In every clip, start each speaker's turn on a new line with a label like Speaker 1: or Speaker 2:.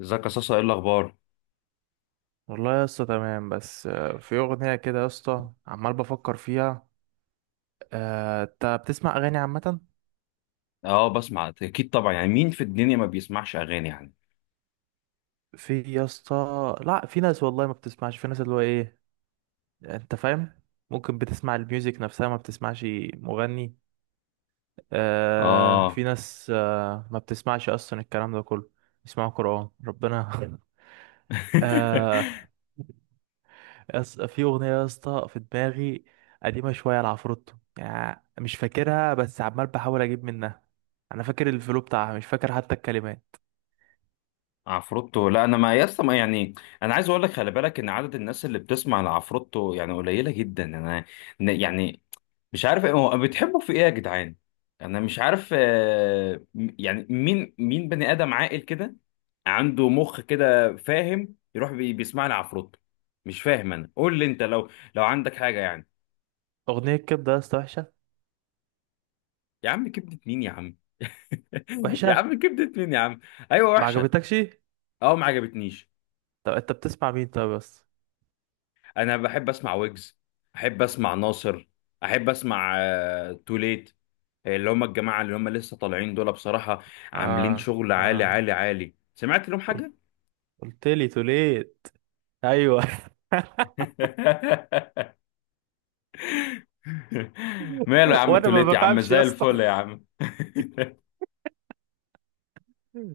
Speaker 1: ازيك يا صاصا؟ ايه الاخبار؟
Speaker 2: والله يا اسطى تمام بس في اغنيه كده يا اسطى عمال بفكر فيها. انت بتسمع اغاني عامه؟
Speaker 1: اه، بسمع اكيد طبعا. يعني مين في الدنيا ما بيسمعش اغاني يعني؟
Speaker 2: في يا اسطى. لا، في ناس والله ما بتسمعش، في ناس اللي هو ايه. انت فاهم؟ ممكن بتسمع الميوزك نفسها ما بتسمعش مغني. آه،
Speaker 1: اه.
Speaker 2: في ناس ما بتسمعش اصلا الكلام ده كله. بيسمعوا قرآن ربنا آه. يس، في أغنية يا اسطى في دماغي. قديمة شوية لعفروتو، يعني مش فاكرها بس عمال بحاول أجيب منها. أنا فاكر الفلو بتاعها مش فاكر حتى الكلمات.
Speaker 1: عفروتو؟ لا، انا ما يسطا ما يعني. انا عايز اقول لك خلي بالك ان عدد الناس اللي بتسمع لعفروتو يعني قليله جدا. انا يعني مش عارف ايه، هو بتحبوا في ايه يا جدعان؟ انا مش عارف، يعني مين مين بني ادم عاقل كده عنده مخ كده فاهم يروح بيسمع لعفروتو؟ مش فاهم. انا قول لي انت، لو عندك حاجه يعني.
Speaker 2: أغنية الكبدة يا اسطى وحشة.
Speaker 1: يا عم كبدة مين يا عم. يا
Speaker 2: وحشة.
Speaker 1: عم كبدة مين يا عم. ايوه،
Speaker 2: ما
Speaker 1: وحشة.
Speaker 2: عجبتكش.
Speaker 1: اه، ما عجبتنيش.
Speaker 2: طب أنت بتسمع مين طب بس؟
Speaker 1: انا بحب اسمع ويجز، احب اسمع ناصر، احب اسمع توليت، اللي هم الجماعة اللي هم لسه طالعين دول، بصراحة عاملين
Speaker 2: آه.
Speaker 1: شغل عالي
Speaker 2: آه.
Speaker 1: عالي عالي. سمعت لهم
Speaker 2: قلت
Speaker 1: حاجة؟
Speaker 2: قلت لي توليت. أيوه.
Speaker 1: ماله يا عم
Speaker 2: وأنا ما
Speaker 1: توليت يا عم،
Speaker 2: بفهمش يا
Speaker 1: زي
Speaker 2: اسطى.
Speaker 1: الفل يا عم.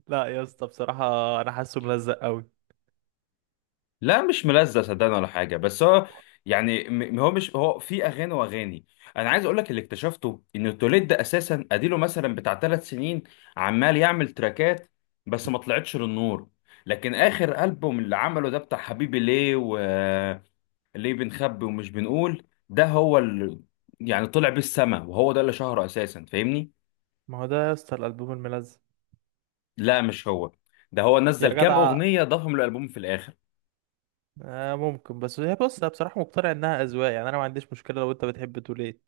Speaker 2: لا يا اسطى بصراحة. أنا حاسه ملزق أوي.
Speaker 1: لا، مش ملزق صدقني ولا حاجه، بس هو يعني هو مش، هو في اغاني واغاني. انا عايز اقول لك اللي اكتشفته ان التوليد ده اساسا اديله مثلا بتاع 3 سنين عمال يعمل تراكات، بس ما طلعتش للنور. لكن اخر البوم اللي عمله ده بتاع حبيبي ليه وليه بنخبي ومش بنقول، ده هو اللي يعني طلع بيه السما، وهو ده اللي شهره اساسا، فاهمني؟
Speaker 2: ما هو ده يا اسطى الألبوم الملزق.
Speaker 1: لا، مش هو. ده هو
Speaker 2: يا
Speaker 1: نزل كام
Speaker 2: جدع.
Speaker 1: اغنيه ضافهم للالبوم في الاخر.
Speaker 2: آه، ممكن، بس هي، بص، انا بصراحه مقتنع انها اذواق، يعني انا ما عنديش مشكله لو انت بتحب توليت.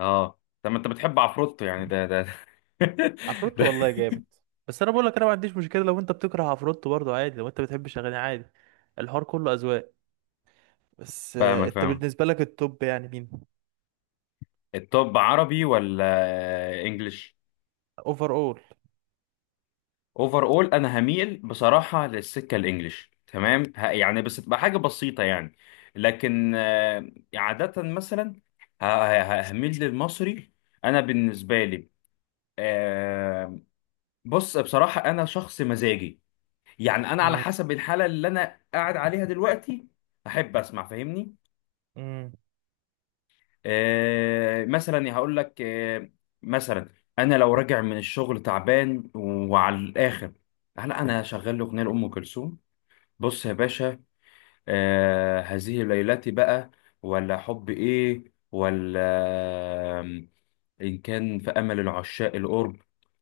Speaker 1: اه. طب ما انت بتحب عفروتو يعني؟ ده
Speaker 2: عفروتو
Speaker 1: ده-
Speaker 2: والله جامد. بس انا بقول لك انا ما عنديش مشكله لو انت بتكره عفروتو برضو عادي، لو انت بتحبش اغاني عادي. الحوار كله اذواق. بس
Speaker 1: فاهمك،
Speaker 2: انت
Speaker 1: فاهم.
Speaker 2: بالنسبه لك التوب يعني مين؟
Speaker 1: الطب عربي ولا انجليش؟
Speaker 2: اوفر اول.
Speaker 1: اوفر اول. انا هميل بصراحه للسكه الانجليش، تمام؟ يعني بس تبقى حاجه بسيطه يعني. لكن عاده مثلا هميل للمصري. انا بالنسبه لي، آه، بص بصراحه انا شخص مزاجي، يعني انا على
Speaker 2: امم
Speaker 1: حسب الحاله اللي انا قاعد عليها دلوقتي، احب اسمع، فاهمني؟
Speaker 2: أمم.
Speaker 1: مثلا يعني هقول لك، مثلا انا لو راجع من الشغل تعبان وعلى الاخر، هلا انا شغال لي اغنيه لام كلثوم. بص يا باشا، هذه ليلتي بقى، ولا حب ايه، ولا آم، ان كان في امل العشاق القرب.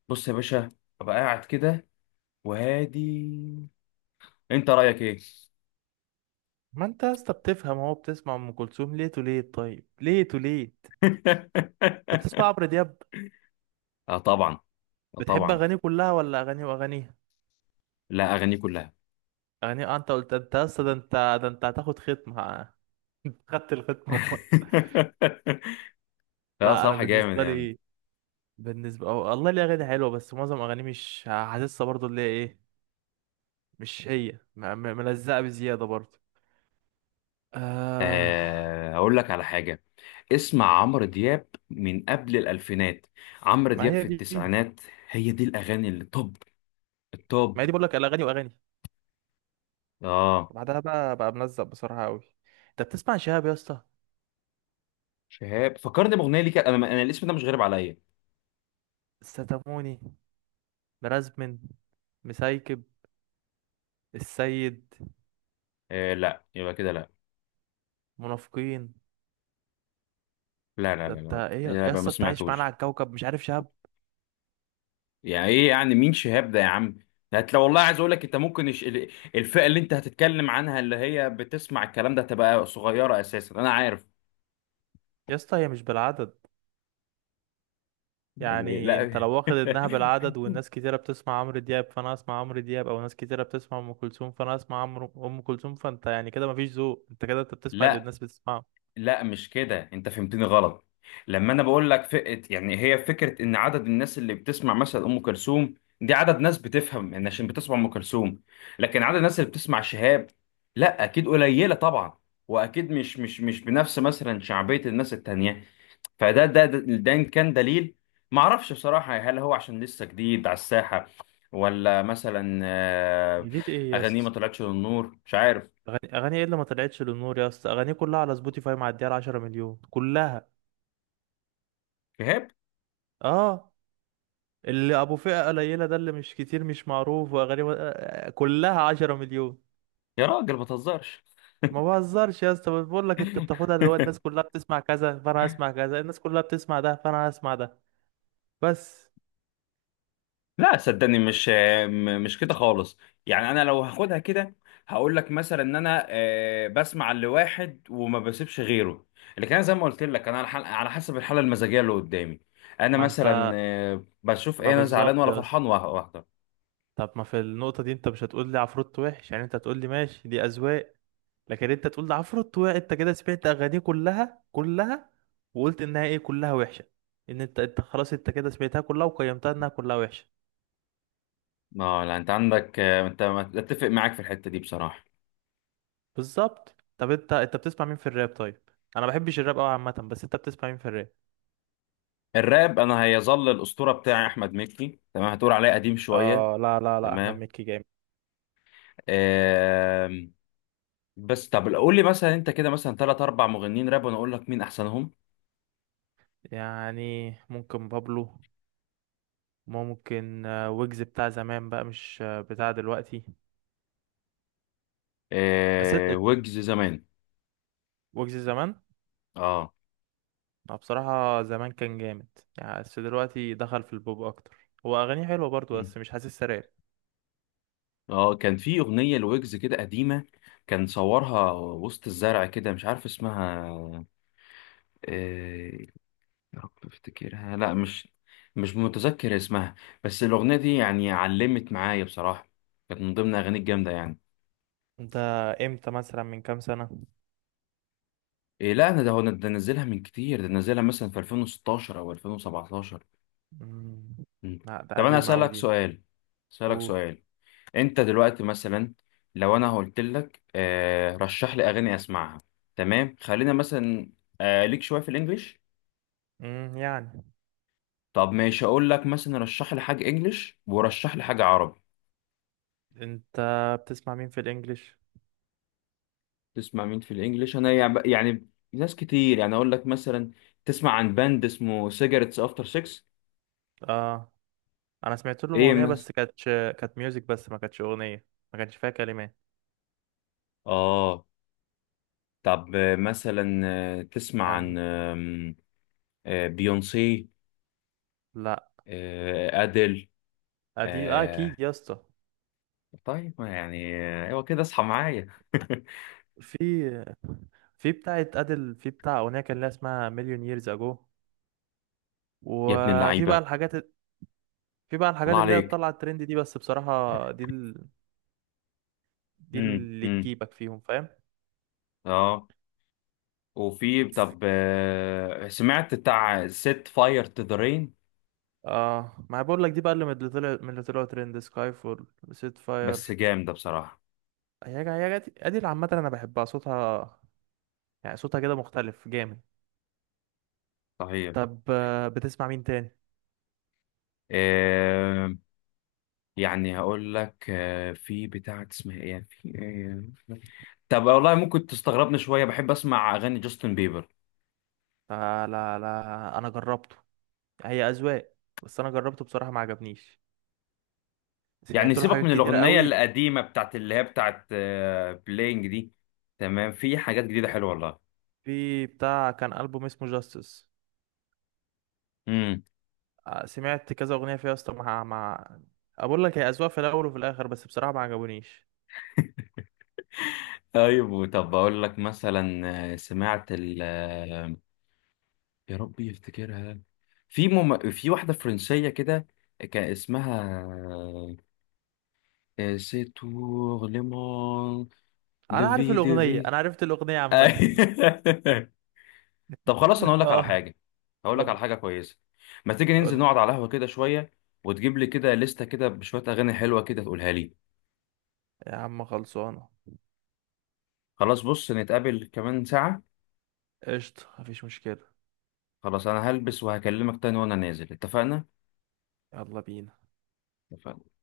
Speaker 1: بص يا باشا، ابقى قاعد كده وهادي. انت رايك ايه؟
Speaker 2: ما انت يا اسطى بتفهم اهو، بتسمع ام كلثوم، ليه توليت؟ طيب ليه توليت. بتسمع عمرو دياب؟
Speaker 1: اه طبعا. اه
Speaker 2: بتحب
Speaker 1: طبعا،
Speaker 2: اغانيه كلها ولا اغانيه واغانيه؟
Speaker 1: لا اغاني كلها.
Speaker 2: اغانيه. انت قلت، انت يا اسطى ده انت هتاخد ختمه. خدت الختمه.
Speaker 1: لا،
Speaker 2: لا انا
Speaker 1: صراحه جامد
Speaker 2: بالنسبه
Speaker 1: يعني.
Speaker 2: لي. بالنسبه، أو والله ليه اغاني حلوه بس معظم اغاني مش حاسسها برضو اللي هي ايه. مش هي ملزقه بزياده برضو. آه.
Speaker 1: هقول لك على حاجة. اسمع عمرو دياب من قبل الألفينات، عمرو
Speaker 2: ما
Speaker 1: دياب
Speaker 2: هي
Speaker 1: في
Speaker 2: دي.
Speaker 1: التسعينات. هي دي الأغاني اللي طب
Speaker 2: ما
Speaker 1: الطب.
Speaker 2: هي دي، بقول لك، الاغاني واغاني.
Speaker 1: اه.
Speaker 2: وبعدها بقى ملزق بصراحه قوي. انت بتسمع شهاب يا اسطى؟
Speaker 1: شهاب فكرني بأغنية ليك أنا. أنا الاسم ده مش غريب عليا.
Speaker 2: ستاموني. مرازمن. مسايكب. السيد.
Speaker 1: آه، لا، يبقى كده لا.
Speaker 2: منافقين.
Speaker 1: لا لا
Speaker 2: ده
Speaker 1: لا
Speaker 2: انت
Speaker 1: لا
Speaker 2: ايه يا
Speaker 1: لا يبقى ما
Speaker 2: اسطى، انت عايش معانا
Speaker 1: سمعتوش.
Speaker 2: على الكوكب مش عارف شهاب؟
Speaker 1: يعني إيه؟ يعني مين شهاب ده يا عم؟ لو والله عايز أقول لك أنت ممكن الفئة اللي أنت هتتكلم عنها اللي هي بتسمع الكلام ده تبقى صغيرة أساسا، أنا عارف.
Speaker 2: يا اسطى هي مش بالعدد. يعني انت
Speaker 1: لا.
Speaker 2: لو واخد انها بالعدد والناس كتيره بتسمع عمرو دياب فانا اسمع عمرو دياب، او ناس كتيره بتسمع ام كلثوم فانا اسمع عمرو ام كلثوم، فانت يعني كده مفيش ذوق، انت كده انت بتسمع اللي
Speaker 1: لا
Speaker 2: الناس بتسمعه.
Speaker 1: لا مش كده، انت فهمتني غلط. لما انا بقول لك فئة، يعني هي فكرة ان عدد الناس اللي بتسمع مثلا ام كلثوم دي عدد ناس بتفهم، ان عشان بتسمع ام كلثوم. لكن عدد الناس اللي بتسمع شهاب لا اكيد قليلة طبعا، واكيد مش بنفس مثلا شعبية الناس التانية. فده ده إن كان دليل، ما اعرفش بصراحة، هل هو عشان لسه جديد على الساحة، ولا مثلا
Speaker 2: جديد ايه يا
Speaker 1: اغانيه ما
Speaker 2: اسطى؟
Speaker 1: طلعتش للنور؟ مش عارف.
Speaker 2: اغاني ايه اللي ما طلعتش للنور يا اسطى؟ اغاني كلها على سبوتيفاي معديه على 10 مليون كلها.
Speaker 1: شهاب؟
Speaker 2: اه. اللي ابو فئه قليله ده اللي مش كتير مش معروف، واغاني كلها 10 مليون.
Speaker 1: يا راجل ما تهزرش.
Speaker 2: ما بهزرش يا اسطى، بقول لك انت بتاخدها اللي هو الناس كلها بتسمع كذا فانا هسمع كذا، الناس كلها بتسمع ده فانا هسمع ده. بس.
Speaker 1: لا صدقني، مش كده خالص. يعني انا لو هاخدها كده هقول لك مثلا ان انا بسمع لواحد وما بسيبش غيره. لكن انا زي ما قلت لك، انا على على حسب الحاله المزاجيه اللي قدامي. انا
Speaker 2: ما
Speaker 1: مثلا
Speaker 2: انت.
Speaker 1: بشوف
Speaker 2: ما
Speaker 1: ايه، انا زعلان
Speaker 2: بالظبط
Speaker 1: ولا
Speaker 2: يا اسطى.
Speaker 1: فرحان واحده.
Speaker 2: طب، ما في النقطة دي انت مش هتقول لي عفروت وحش، يعني انت هتقول لي ماشي دي اذواق. لكن انت تقول لي عفروت وحش، انت كده سمعت اغانيه كلها كلها، وقلت انها ايه، كلها وحشة. ان انت، خلاص انت كده سمعتها كلها وقيمتها انها كلها وحشة.
Speaker 1: اه، لا انت عندك، انت اتفق معاك في الحته دي بصراحه.
Speaker 2: بالظبط. طب انت، بتسمع مين في الراب طيب؟ انا ما بحبش الراب قوي عامة، بس انت بتسمع مين في الراب؟
Speaker 1: الراب، انا هيظل الاسطوره بتاعي احمد مكي، تمام؟ هتقول عليه قديم شويه.
Speaker 2: اه لا لا لا، احمد
Speaker 1: تمام.
Speaker 2: مكي جامد.
Speaker 1: آم، بس طب قول لي مثلا انت كده مثلا ثلاث اربع مغنيين راب وانا اقول لك مين احسنهم.
Speaker 2: يعني ممكن بابلو. ممكن ويجز بتاع زمان بقى، مش بتاع دلوقتي. بس
Speaker 1: آه، ويجز زمان.
Speaker 2: ويجز زمان.
Speaker 1: اه.
Speaker 2: اه بصراحة زمان كان جامد. يعني بس دلوقتي دخل في البوب أكتر، هو أغانيه حلوة برضو
Speaker 1: مم.
Speaker 2: بس مش حاسسها راب.
Speaker 1: اه، كان في اغنيه لويجز كده قديمه، كان صورها وسط الزرع كده، مش عارف اسمها. آه يا رب افتكرها. لا مش، مش متذكر اسمها. بس الاغنيه دي يعني علمت معايا بصراحه، كانت من ضمن اغاني الجامده يعني.
Speaker 2: انت امتى مثلا، من كام سنة؟
Speaker 1: إيه؟ لا انا ده هو، أنا ده نزلها من كتير، ده نزلها مثلا في 2016 او 2017.
Speaker 2: مم.
Speaker 1: مم.
Speaker 2: لا ده
Speaker 1: طب انا
Speaker 2: قديمة أوي
Speaker 1: اسالك
Speaker 2: دي.
Speaker 1: سؤال، اسالك
Speaker 2: قول.
Speaker 1: سؤال. انت دلوقتي مثلا، لو انا قلت لك رشح لي اغاني اسمعها، تمام؟ خلينا مثلا ليك شويه في الانجليش.
Speaker 2: يعني.
Speaker 1: طب ماشي، اقول لك مثلا رشح لي حاجه انجليش ورشح لي حاجه عربي.
Speaker 2: انت بتسمع مين في الإنجليش؟
Speaker 1: تسمع مين في الانجليش؟ انا يعني ناس كتير، يعني اقول لك مثلا: تسمع عن باند اسمه سيجارتس افتر 6؟
Speaker 2: اه، أنا سمعت لهم
Speaker 1: ايه
Speaker 2: أغنية
Speaker 1: مثلا؟
Speaker 2: بس كانتش، كانت ميوزك بس ما كانتش أغنية. ما كانش فيها كلمات.
Speaker 1: اه. طب مثلا تسمع
Speaker 2: كان.
Speaker 1: عن بيونسي،
Speaker 2: لا.
Speaker 1: ادل؟
Speaker 2: أدي أكيد يا اسطى.
Speaker 1: طيب، ما يعني. ايوه كده، اصحى معايا.
Speaker 2: في. في بتاعة أدل، في بتاع أغنية كان لها اسمها مليون ييرز أجو.
Speaker 1: يا ابن
Speaker 2: وفي بقى
Speaker 1: اللعيبه.
Speaker 2: الحاجات. في بقى الحاجات
Speaker 1: الله
Speaker 2: اللي هي
Speaker 1: عليك.
Speaker 2: طالعه الترند دي، بس بصراحه دي دي اللي
Speaker 1: امم.
Speaker 2: تجيبك فيهم فاهم.
Speaker 1: اه. وفي طب سمعت بتاع ست فاير تو ذا رين.
Speaker 2: اه، ما أنا بقول لك دي بقى اللي من اللي طلعوا ترند سكاي فول. سيت
Speaker 1: بس
Speaker 2: فاير.
Speaker 1: جامد ده بصراحه.
Speaker 2: دي ادي اللي عامه انا بحبها صوتها. يعني صوتها كده مختلف جامد.
Speaker 1: صحيح.
Speaker 2: طب بتسمع مين تاني؟
Speaker 1: آه يعني هقول لك في بتاع اسمها ايه يعني، في آه طب والله ممكن تستغربني شويه، بحب اسمع اغاني جاستن بيبر.
Speaker 2: آه لا لا، انا جربته. هي اذواق. بس انا جربته بصراحه ما عجبنيش.
Speaker 1: يعني
Speaker 2: سمعت له
Speaker 1: سيبك
Speaker 2: حاجات
Speaker 1: من
Speaker 2: كتيره
Speaker 1: الاغنيه
Speaker 2: قوي.
Speaker 1: القديمه بتاعت اللي هي بتاعت بلينج دي، تمام؟ في حاجات جديده حلوه.
Speaker 2: في بتاع كان البوم اسمه جاستس.
Speaker 1: والله.
Speaker 2: سمعت كذا اغنيه فيها يا اسطى مع. اقول لك هي اذواق في الاول وفي الاخر بس بصراحه ما عجبونيش.
Speaker 1: طيب بقول لك مثلا سمعت ال آه، يا ربي يفتكرها. في واحدة فرنسية كده كان اسمها سي تور ليمون لفي دي في.
Speaker 2: انا عرفت الاغنيه عامه
Speaker 1: أي- طب خلاص، انا اقول لك على
Speaker 2: اه.
Speaker 1: حاجة. هقول لك على
Speaker 2: قول.
Speaker 1: حاجة كويسة. ما تيجي ننزل
Speaker 2: قول.
Speaker 1: نقعد على القهوة كده شوية، وتجيب لي كده لستة كده بشوية أغاني حلوة كده تقولها لي.
Speaker 2: يا عم خلصانه.
Speaker 1: خلاص، بص نتقابل كمان ساعة.
Speaker 2: قشطه، مفيش مشكله.
Speaker 1: خلاص، أنا هلبس وهكلمك تاني وأنا نازل، اتفقنا؟
Speaker 2: يلا بينا.
Speaker 1: اتفقنا.